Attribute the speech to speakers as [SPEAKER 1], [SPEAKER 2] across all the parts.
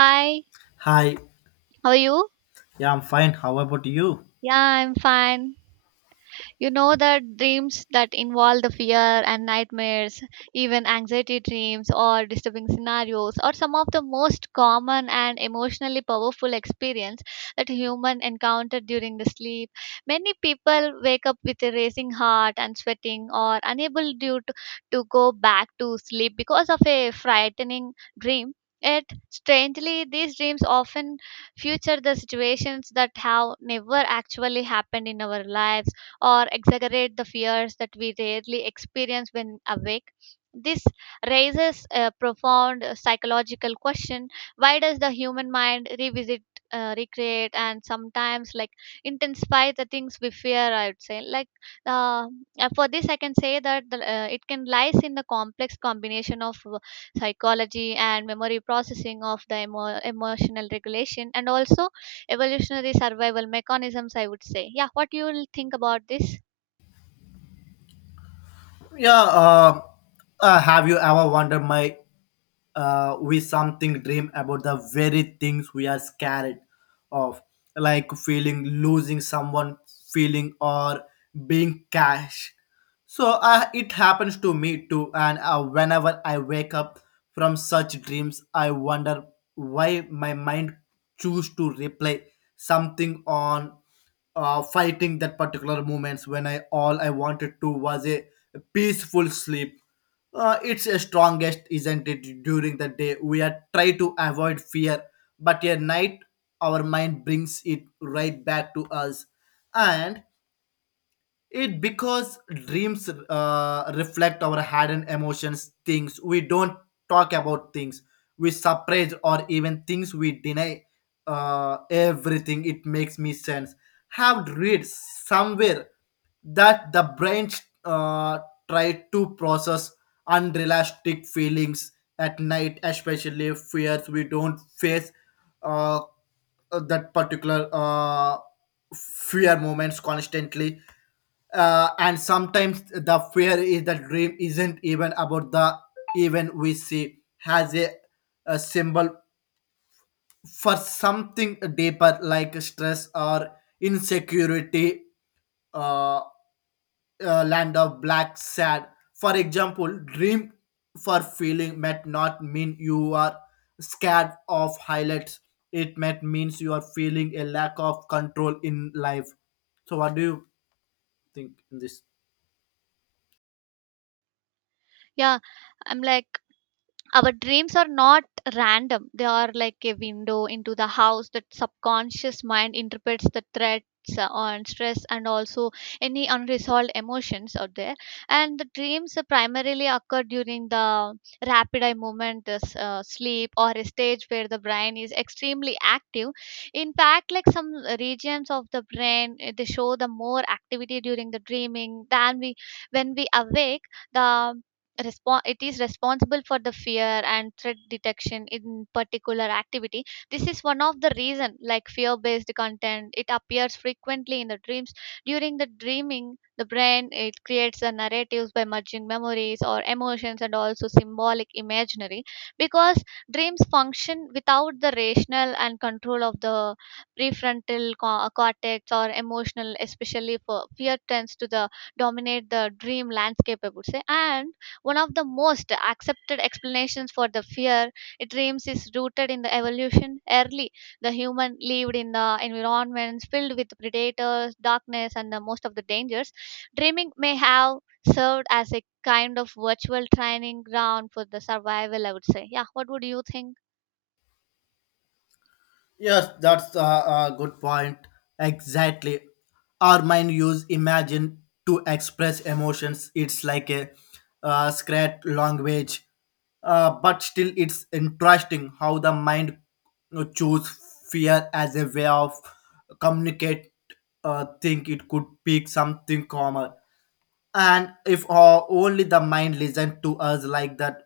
[SPEAKER 1] Hi,
[SPEAKER 2] Hi,
[SPEAKER 1] how are you?
[SPEAKER 2] yeah, I'm fine. How about you?
[SPEAKER 1] Yeah, I'm fine. You know that dreams that involve the fear and nightmares, even anxiety dreams or disturbing scenarios, are some of the most common and emotionally powerful experience that human encounter during the sleep. Many people wake up with a racing heart and sweating, or to go back to sleep because of a frightening dream. Yet, strangely, these dreams often future the situations that have never actually happened in our lives or exaggerate the fears that we rarely experience when awake. This raises a profound psychological question, why does the human mind revisit? Recreate and sometimes like intensify the things we fear, I would say, uh, for this I can say that it can lies in the complex combination of psychology and memory processing of the emotional regulation and also evolutionary survival mechanisms, I would say. Yeah, what you will think about this?
[SPEAKER 2] Yeah, have you ever wondered my we something dream about the very things we are scared of, like feeling losing someone, feeling or being cash. So it happens to me too, and whenever I wake up from such dreams, I wonder why my mind choose to replay something on fighting that particular moments when I all I wanted to was a peaceful sleep. It's a strongest, isn't it? During the day, we are try to avoid fear, but at night, our mind brings it right back to us, and it because dreams reflect our hidden emotions, things we don't talk about, things we suppress, or even things we deny. Everything it makes me sense. Have read somewhere that the brain uh, try to process unrealistic feelings at night, especially fears we don't face uh, that particular fear moments constantly, and sometimes the fear is that dream isn't even about the event we see has a symbol for something deeper like stress or insecurity. uh, Land of black sad, for example, dream for feeling might not mean you are scared of highlights, it might means you are feeling a lack of control in life. So what do you think in this?
[SPEAKER 1] Yeah, I'm like, our dreams are not random. They are like a window into the house that subconscious mind interprets the threats, and stress and also any unresolved emotions out there. And the dreams primarily occur during the rapid eye movement, this sleep or a stage where the brain is extremely active. In fact, like some regions of the brain, they show the more activity during the dreaming than we, when we awake. The it is responsible for the fear and threat detection in particular activity. This is one of the reason like fear based content it appears frequently in the dreams. During the dreaming, the brain it creates the narratives by merging memories or emotions and also symbolic imaginary, because dreams function without the rational and control of the prefrontal cortex, or emotional especially for fear tends to the dominate the dream landscape, I would say. And one of the most accepted explanations for the fear it dreams is rooted in the evolution. Early, the human lived in the environments filled with predators, darkness, and the most of the dangers. Dreaming may have served as a kind of virtual training ground for the survival, I would say. Yeah, what would you think?
[SPEAKER 2] Yes, that's a good point. Exactly. Our mind use imagine to express emotions. It's like a script language, but still, it's interesting how the mind choose fear as a way of communicate. Think it could pick something common, and if only the mind listen to us like that.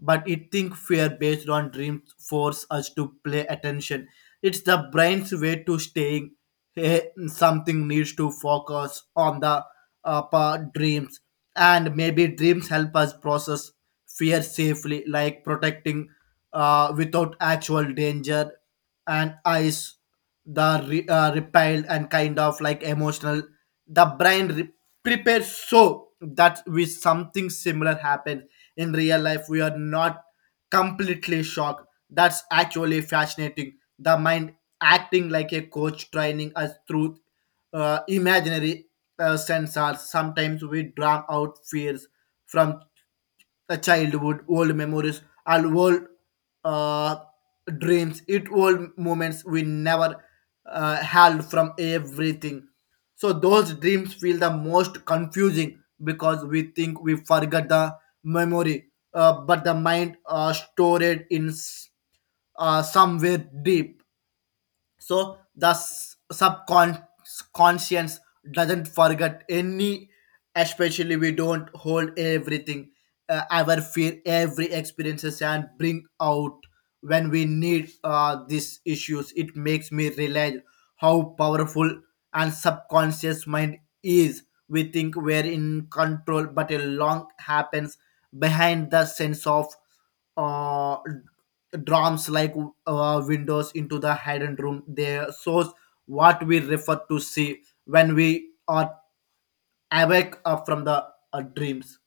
[SPEAKER 2] But it think fear based on dreams force us to play attention, it's the brain's way to staying, eh, something needs to focus on the dreams. And maybe dreams help us process fear safely, like protecting without actual danger. And eyes the repelled and kind of like emotional, the brain prepares so that we something similar happened in real life, we are not completely shocked. That's actually fascinating, the mind acting like a coach training us through imaginary sensors. Sometimes we drown out fears from a childhood, old memories, and old uh, dreams. It old moments we never held from everything. So those dreams feel the most confusing because we think we forgot the memory, but the mind stored in somewhere deep. So the subconscious doesn't forget any, especially we don't hold everything. Our fear every experiences and bring out when we need these issues. It makes me realize how powerful and subconscious mind is. We think we're in control but a long happens behind the sense of uh, drums, like windows into the hidden room. They shows what we refer to see when we are awake up from the dreams.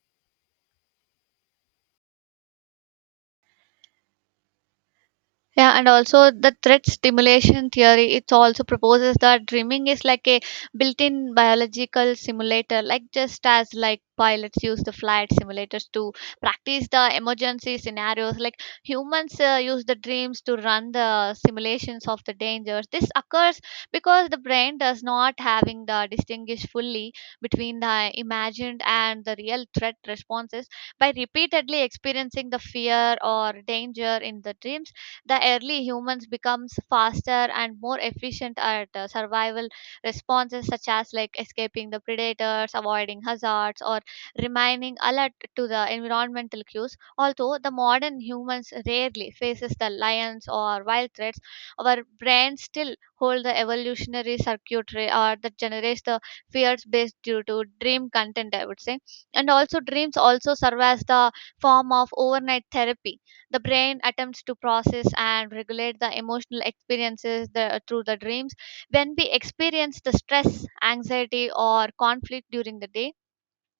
[SPEAKER 1] Yeah, and also the threat stimulation theory, it also proposes that dreaming is like a built-in biological simulator, like just as like pilots use the flight simulators to practice the emergency scenarios, like humans use the dreams to run the simulations of the dangers. This occurs because the brain does not having the distinguish fully between the imagined and the real threat responses. By repeatedly experiencing the fear or danger in the dreams, the early humans becomes faster and more efficient at survival responses such as like escaping the predators, avoiding hazards, or remaining alert to the environmental cues. Although the modern humans rarely faces the lions or wild threats, our brains still hold the evolutionary circuitry or that generates the fears based due to dream content, I would say. And also dreams also serve as the form of overnight therapy. The brain attempts to process and regulate the emotional experiences through the dreams. When we experience the stress, anxiety, or conflict during the day,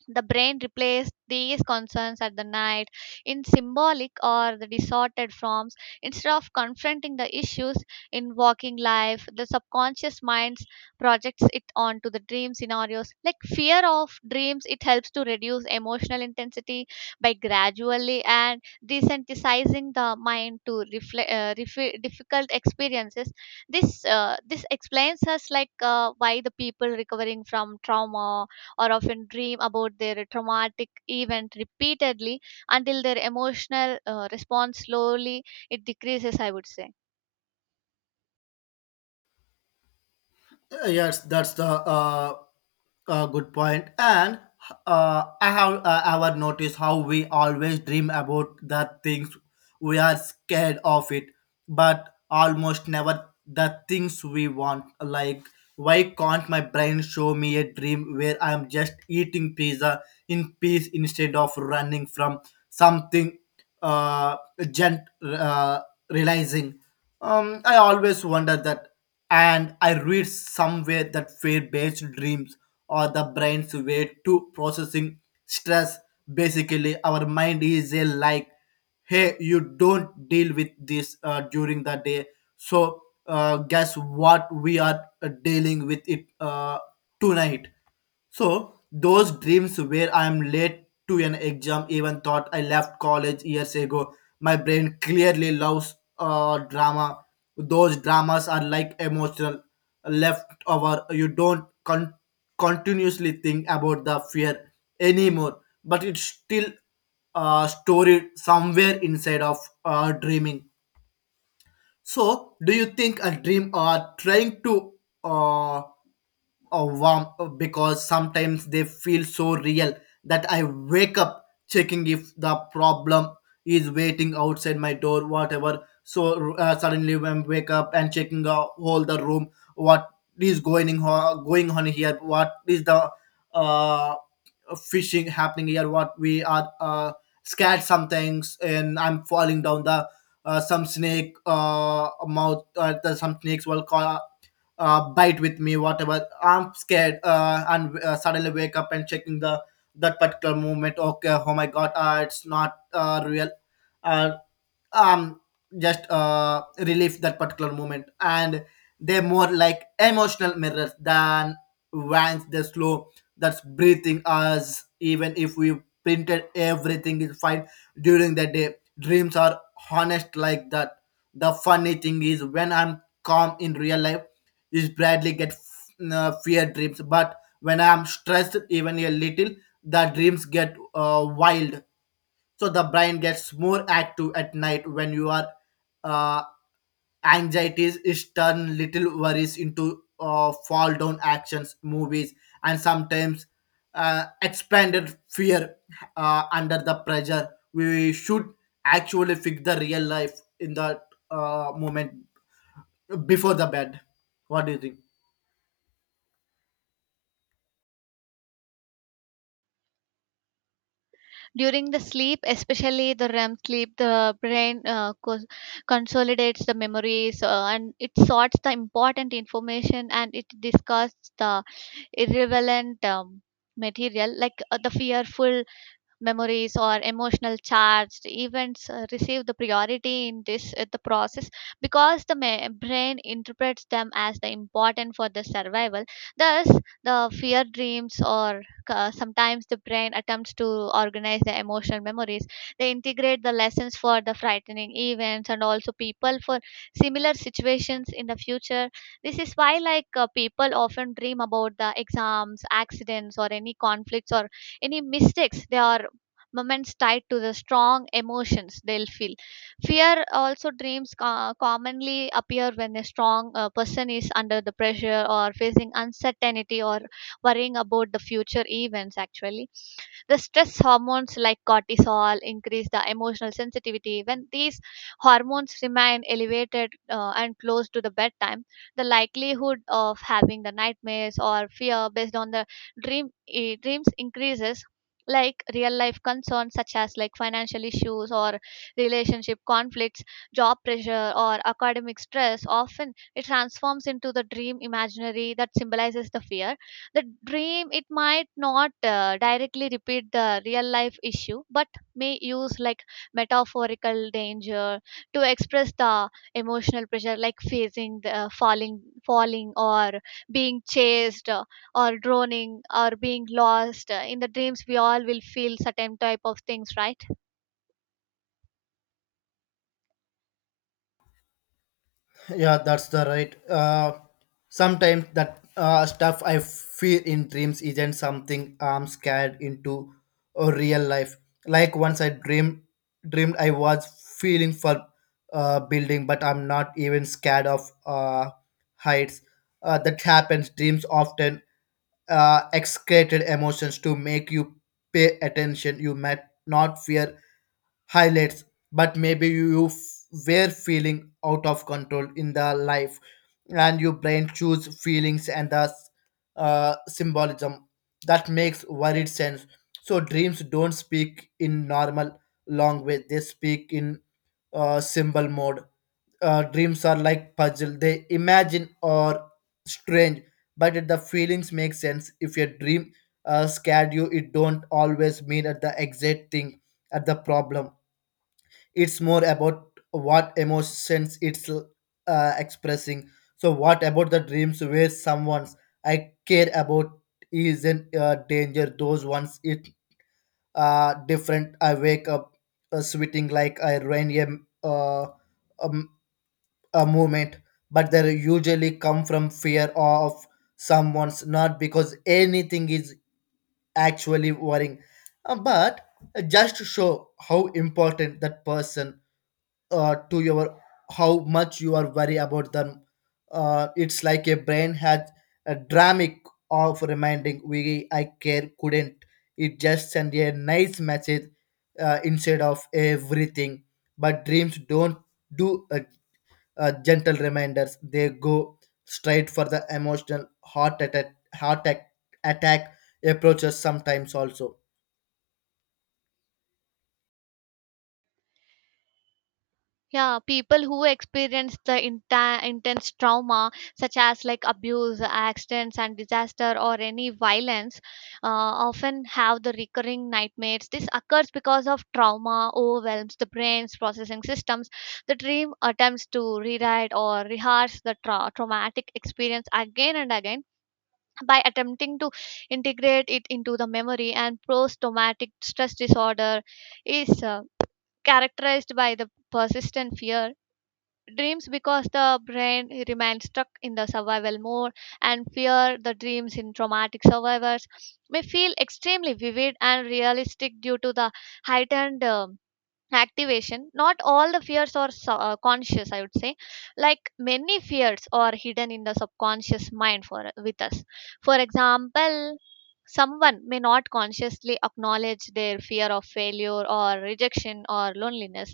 [SPEAKER 1] the brain replaced these concerns at the night in symbolic or the distorted forms. Instead of confronting the issues in waking life, the subconscious mind projects it onto the dream scenarios. Like fear of dreams, it helps to reduce emotional intensity by gradually and desensitizing the mind to difficult experiences. This explains us like why the people recovering from trauma or often dream about their traumatic event repeatedly until their emotional response slowly it decreases, I would say.
[SPEAKER 2] Yes, that's the good point. And I have ever noticed how we always dream about the things we are scared of it, but almost never the things we want. Like, why can't my brain show me a dream where I'm just eating pizza in peace instead of running from something, uh, gent, realizing? I always wonder that, and I read somewhere that fear-based dreams are the brain's way to processing stress. Basically, our mind is a like, hey, you don't deal with this during the day, so guess what? We are dealing with it tonight. So those dreams where I'm late to an exam, even thought I left college years ago. My brain clearly loves drama. Those dramas are like emotional leftover. You don't continuously think about the fear anymore, but it's still stored somewhere inside of dreaming. So, do you think a dream are trying to uh, or warm, because sometimes they feel so real that I wake up checking if the problem is waiting outside my door, whatever. So suddenly when wake up and checking the whole the room, what is going on, going on here? What is the uh, fishing happening here? What we are scared some things, and I'm falling down the some snake mouth. The some snakes will call bite with me, whatever I'm scared, and suddenly wake up and checking the that particular movement. Okay, oh my god, it's not real. uh, um just relive that particular moment. And they're more like emotional mirrors than vans, they slow, that's breathing us even if we printed everything is fine. During the day, dreams are honest like that. The funny thing is when I'm calm in real life is bradley get fear dreams, but when I'm stressed even a little, the dreams get wild. So the brain gets more active at night when your uh, anxieties is turn little worries into fall down actions movies. And sometimes expanded fear under the pressure, we should actually fix the real life in that moment before the bed. What do you think?
[SPEAKER 1] During the sleep, especially the REM sleep, the brain consolidates the memories, and it sorts the important information and it discards the irrelevant material like the fearful memories or emotional charged events receive the priority in this the process, because the brain interprets them as the important for the survival. Thus, the fear dreams or sometimes the brain attempts to organize the emotional memories. They integrate the lessons for the frightening events and also people for similar situations in the future. This is why like people often dream about the exams, accidents, or any conflicts, or any mistakes they are moments tied to the strong emotions they'll feel. Fear also dreams commonly appear when a strong person is under the pressure or facing uncertainty or worrying about the future events. Actually, the stress hormones like cortisol increase the emotional sensitivity. When these hormones remain elevated and close to the bedtime, the likelihood of having the nightmares or fear based on the dreams increases. Like real life concerns such as like financial issues or relationship conflicts, job pressure or academic stress, often it transforms into the dream imaginary that symbolizes the fear. The dream it might not directly repeat the real life issue, but may use like metaphorical danger to express the emotional pressure, like facing the falling, or being chased, or drowning, or being lost. In the dreams we all will feel certain type of things, right?
[SPEAKER 2] Yeah, that's the right. Sometimes that stuff I feel in dreams isn't something I'm scared into or real life. Like once I dreamed I was feeling for building, but I'm not even scared of heights. That happens. Dreams often excreted emotions to make you pay attention. You might not fear highlights, but maybe you were feeling out of control in the life, and your brain choose feelings and the symbolism that makes worried sense. So dreams don't speak in normal language; they speak in symbol mode. Dreams are like puzzle; they imagine or strange, but if the feelings make sense. If your dream scared you, it don't always mean at the exact thing at the problem, it's more about what emotions it's expressing. So what about the dreams where someone's I care about is in danger? Those ones it different. I wake up sweating like I ran uh, um, a movement. But they usually come from fear of someone's, not because anything is actually worrying. But just to show how important that person to your, how much you are worry about them. It's like a brain had a dramatic of reminding we I care couldn't. It just send a nice message instead of everything. But dreams don't do gentle reminders. They go straight for the emotional heart attack approaches sometimes also.
[SPEAKER 1] Yeah, people who experience the intense trauma, such as like abuse, accidents, and disaster, or any violence, often have the recurring nightmares. This occurs because of trauma overwhelms the brain's processing systems. The dream attempts to rewrite or rehearse the traumatic experience again and again, by attempting to integrate it into the memory. And post-traumatic stress disorder is characterized by the persistent fear dreams because the brain remains stuck in the survival mode. And fear the dreams in traumatic survivors may feel extremely vivid and realistic due to the heightened activation. Not all the fears are conscious, I would say. Like many fears are hidden in the subconscious mind for with us. For example, someone may not consciously acknowledge their fear of failure or rejection or loneliness.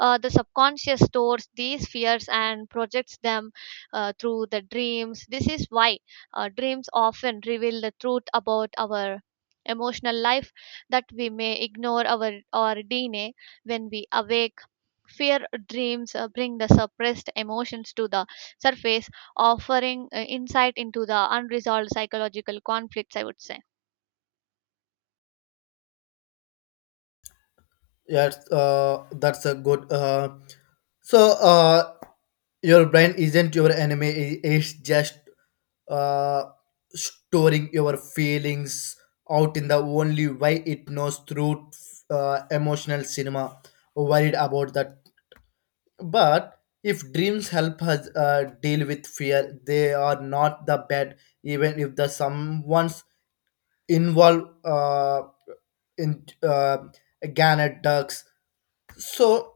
[SPEAKER 1] The subconscious stores these fears and projects them through the dreams. This is why dreams often reveal the truth about our emotional life that we may ignore our DNA when we awake. Fear dreams bring the suppressed emotions to the surface, offering insight into the unresolved psychological conflicts, I would say.
[SPEAKER 2] Yes, that's a good. So your brain isn't your enemy, it's just uh, storing your feelings out in the only way it knows through emotional cinema. Worried about that. But if dreams help us deal with fear, they are not the bad, even if the someone's involved in Gannet ducks. So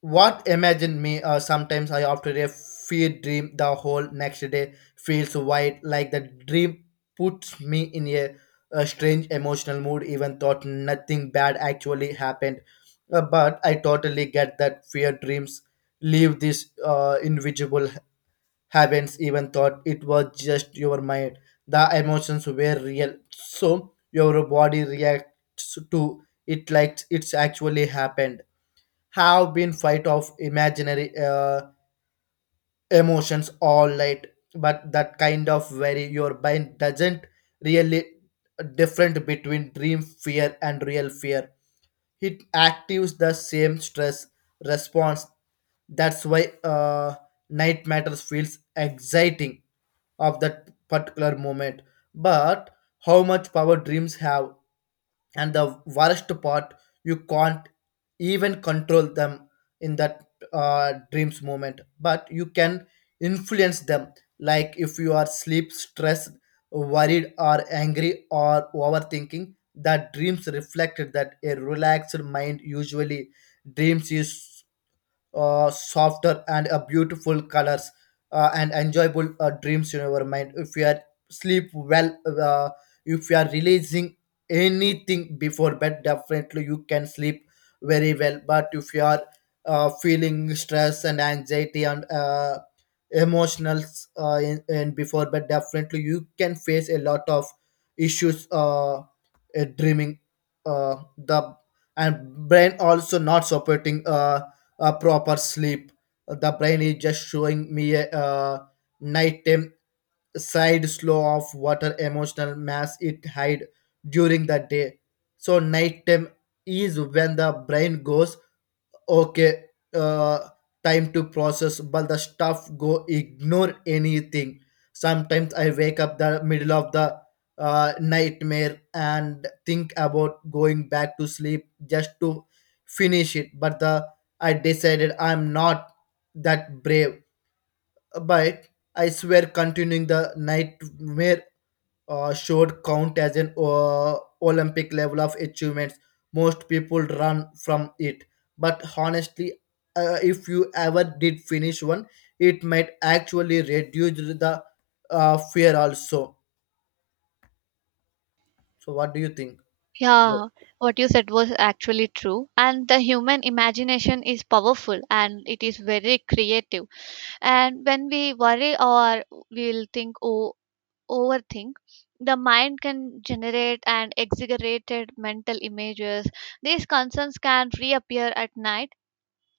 [SPEAKER 2] what imagine me? Sometimes I after a fear dream, the whole next day feels white, like the dream puts me in a strange emotional mood. Even thought nothing bad actually happened. But I totally get that fear dreams leave this invisible heavens. Even thought it was just your mind, the emotions were real, so your body reacts to it like it's actually happened. Have been fight of imaginary emotions all night. But that kind of very your mind doesn't really different between dream fear and real fear, it actives the same stress response. That's why night matters feels exciting of that particular moment. But how much power dreams have, and the worst part, you can't even control them in that dreams moment, but you can influence them. Like if you are sleep stressed, worried or angry or overthinking, that dreams reflected that. A relaxed mind usually dreams is softer and beautiful colors, and enjoyable dreams in your mind if you are sleep well. If you are releasing anything before bed, definitely you can sleep very well. But if you are feeling stress and anxiety and emotional in before bed, definitely you can face a lot of issues dreaming. The And brain also not supporting proper sleep. The brain is just showing me a nighttime side slow of water emotional mass it hide during the day. So nighttime is when the brain goes okay, uh, time to process but the stuff go ignore anything. Sometimes I wake up the middle of the nightmare and think about going back to sleep just to finish it, but the I decided I'm not that brave. But I swear continuing the nightmare should count as an Olympic level of achievements. Most people run from it. But honestly, if you ever did finish one, it might actually reduce the fear also. So, what do you think about?
[SPEAKER 1] Yeah, what you said was actually true. And the human imagination is powerful and it is very creative. And when we worry or we'll think or overthink, the mind can generate and exaggerated mental images. These concerns can reappear at night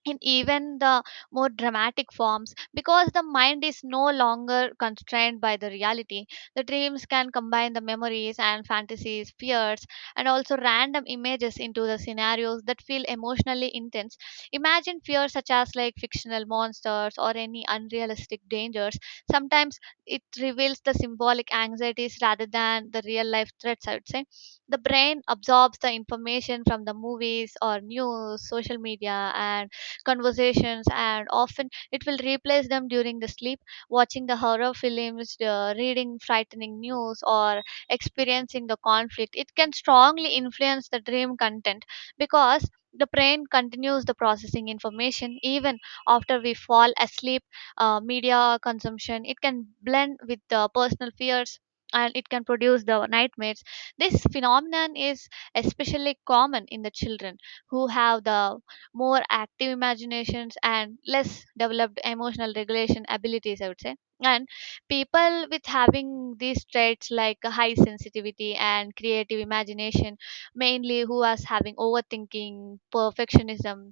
[SPEAKER 1] in even the more dramatic forms because the mind is no longer constrained by the reality. The dreams can combine the memories and fantasies, fears, and also random images into the scenarios that feel emotionally intense. Imagine fears such as like fictional monsters or any unrealistic dangers sometimes it reveals the symbolic anxieties rather than the real life threats, I would say. The brain absorbs the information from the movies or news, social media, and conversations, and often it will replace them during the sleep. Watching the horror films, reading frightening news, or experiencing the conflict, it can strongly influence the dream content because the brain continues the processing information even after we fall asleep. Media consumption it can blend with the personal fears and it can produce the nightmares. This phenomenon is especially common in the children who have the more active imaginations and less developed emotional regulation abilities, I would say. And people with having these traits like a high sensitivity and creative imagination, mainly who was having overthinking, perfectionism,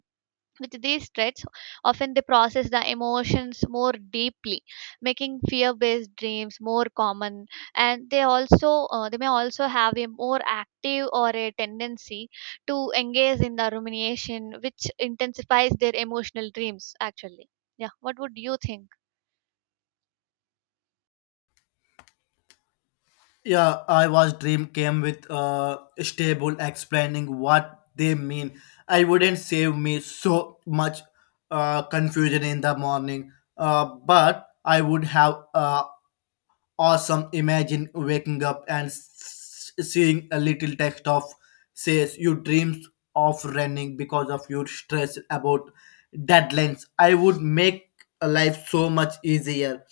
[SPEAKER 1] with these threats, often they process the emotions more deeply, making fear-based dreams more common. And they also they may also have a more active or a tendency to engage in the rumination, which intensifies their emotional dreams. Actually, yeah. What would you think?
[SPEAKER 2] Yeah, I was dream came with stable explaining what they mean. I wouldn't save me so much confusion in the morning, but I would have awesome. Imagine waking up and seeing a little text of says you dreams of running because of your stress about deadlines. I would make a life so much easier.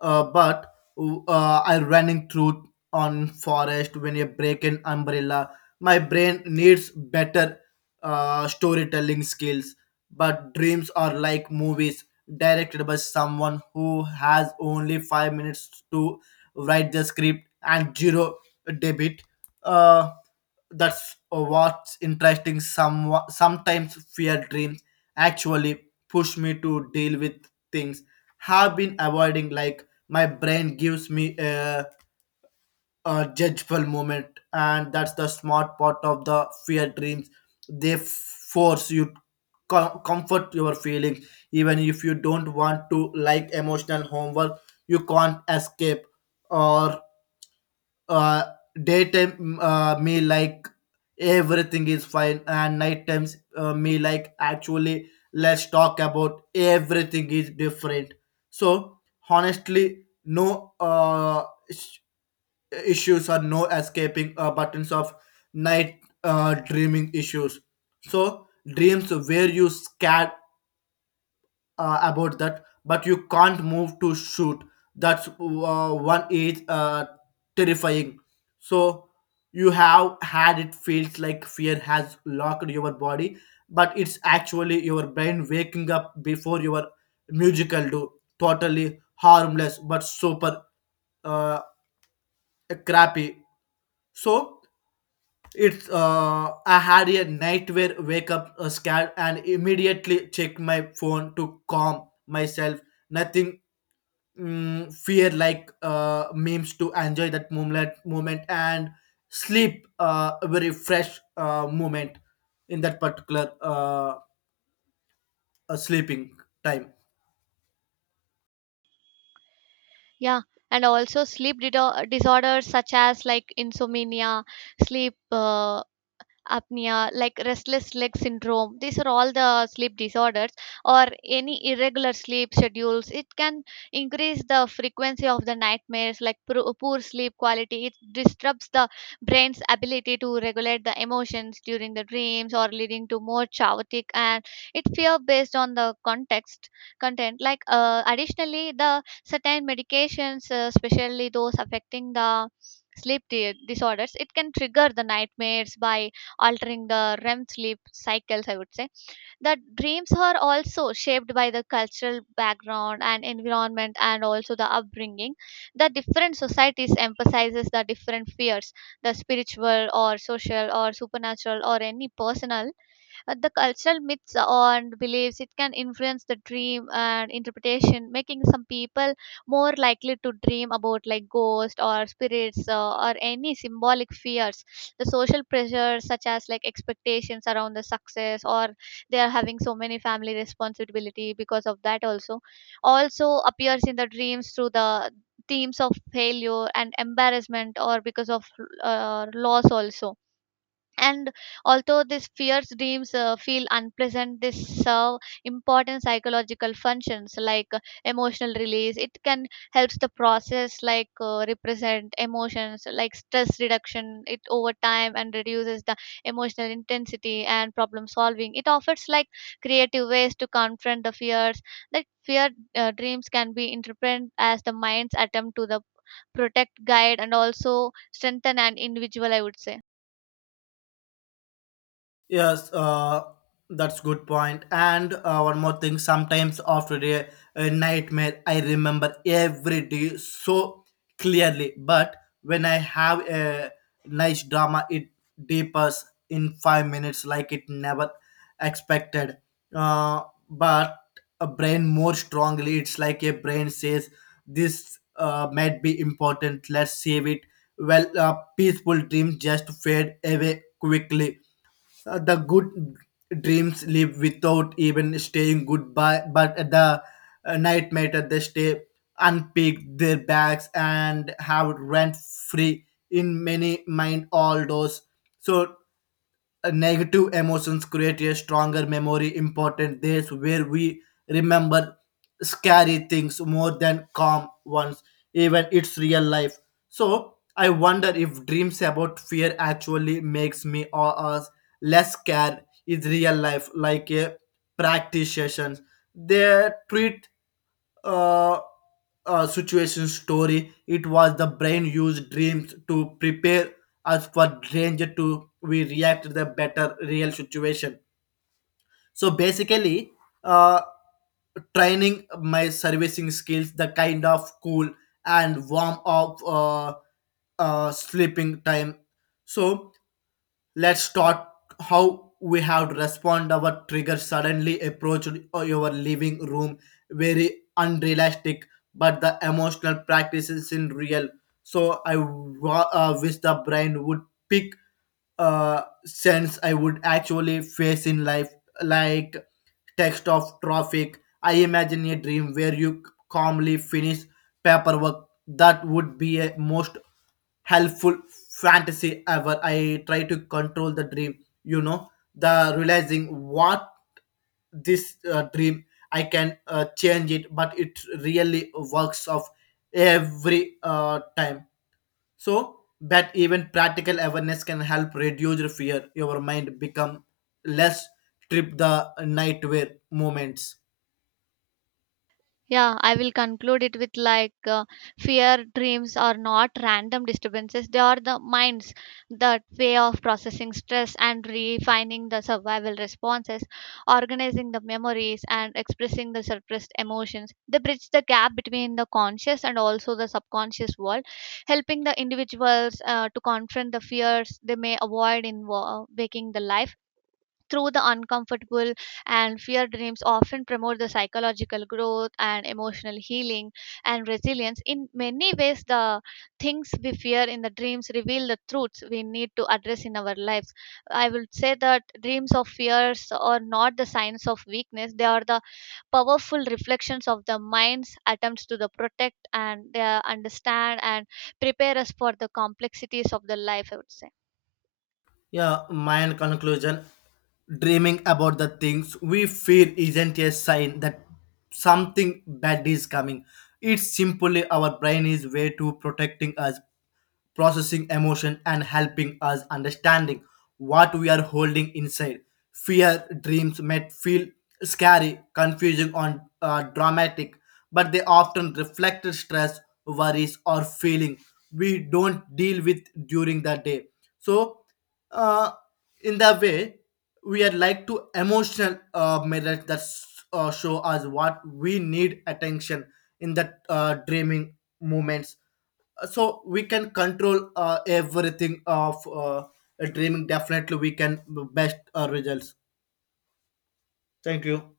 [SPEAKER 2] But I running through on forest when you break an umbrella. My brain needs better storytelling skills. But dreams are like movies directed by someone who has only 5 minutes to write the script and zero debit. uh, that's what's interesting. Sometimes fear dreams actually push me to deal with things have been avoiding, like my brain gives me a judgeful moment. And that's the smart part of the fear dreams. They force you comfort your feelings even if you don't want to, like emotional homework you can't escape. Or uh, daytime, me like everything is fine, and night times me like actually let's talk about everything is different. So honestly, no is- issues or no escaping buttons of night dreaming issues. So dreams where you scared about that but you can't move to shoot, that's one is terrifying. So you have had it, feels like fear has locked your body, but it's actually your brain waking up before your musical do. Totally harmless but super uh, crappy. So it's, I had a nightmare, wake up scared and immediately check my phone to calm myself. Nothing. Fear like memes to enjoy that moment and sleep, a very fresh moment in that particular sleeping time.
[SPEAKER 1] Yeah, and also sleep disorders such as like insomnia, sleep apnea, like restless leg syndrome, these are all the sleep disorders or any irregular sleep schedules it can increase the frequency of the nightmares. Like poor sleep quality it disrupts the brain's ability to regulate the emotions during the dreams or leading to more chaotic and it fear based on the context content. Like additionally, the certain medications, especially those affecting the sleep disorders, it can trigger the nightmares by altering the REM sleep cycles, I would say. The dreams are also shaped by the cultural background and environment and also the upbringing. The different societies emphasizes the different fears, the spiritual or social or supernatural or any personal, the cultural myths and beliefs it can influence the dream and interpretation, making some people more likely to dream about like ghosts or spirits, or any symbolic fears. The social pressures, such as like expectations around the success, or they are having so many family responsibility because of that also, also appears in the dreams through the themes of failure and embarrassment or because of loss also. And although these fears dreams feel unpleasant, they serve important psychological functions, like emotional release it can helps the process, like represent emotions, like stress reduction it over time and reduces the emotional intensity, and problem solving it offers like creative ways to confront the fears. Like fear dreams can be interpreted as the mind's attempt to the protect, guide, and also strengthen an individual, I would say.
[SPEAKER 2] Yes, that's good point. And one more thing, sometimes after a nightmare, I remember every day so clearly. But when I have a nice drama, it deepens in 5 minutes like it never expected. Uh, but a brain more strongly, it's like a brain says, this might be important, let's save it. Well, peaceful dreams just fade away quickly. The good dreams live without even staying goodbye, but the night matter they stay, unpick their bags and have rent free in many mind all those. So negative emotions create a stronger memory important days where we remember scary things more than calm ones, even it's real life. So I wonder if dreams about fear actually makes me or us less scared. Is real life like a practice sessions they treat uh, situation story. It was the brain used dreams to prepare us for danger to we react to the better real situation. So basically, uh, training my servicing skills, the kind of cool and warm up sleeping time. So let's talk how we have to respond our trigger suddenly approached your living room, very unrealistic, but the emotional practice is in real. So I wish the brain would pick sense I would actually face in life, like text of traffic. I imagine a dream where you calmly finish paperwork, that would be a most helpful fantasy ever. I try to control the dream, you know, the realizing what this dream I can change it, but it really works off every time. So that even practical awareness can help reduce your fear. Your mind become less trip the nightmare moments.
[SPEAKER 1] Yeah, I will conclude it with like fear dreams are not random disturbances. They are the minds that way of processing stress and refining the survival responses, organizing the memories and expressing the suppressed emotions. They bridge the gap between the conscious and also the subconscious world, helping the individuals to confront the fears they may avoid in waking the life through the uncomfortable. And fear dreams often promote the psychological growth and emotional healing and resilience. In many ways, the things we fear in the dreams reveal the truths we need to address in our lives. I will say that dreams of fears are not the signs of weakness. They are the powerful reflections of the mind's attempts to the protect and understand and prepare us for the complexities of the life, I would say.
[SPEAKER 2] Yeah, my conclusion, dreaming about the things we fear isn't a sign that something bad is coming. It's simply our brain is way to protecting us, processing emotion and helping us understanding what we are holding inside. Fear dreams may feel scary, confusing or dramatic, but they often reflect stress, worries or feeling we don't deal with during the day. So uh, in that way we are like to emotional mirrors that show us what we need attention in the dreaming moments. So we can control everything of dreaming, definitely we can best results. Thank you.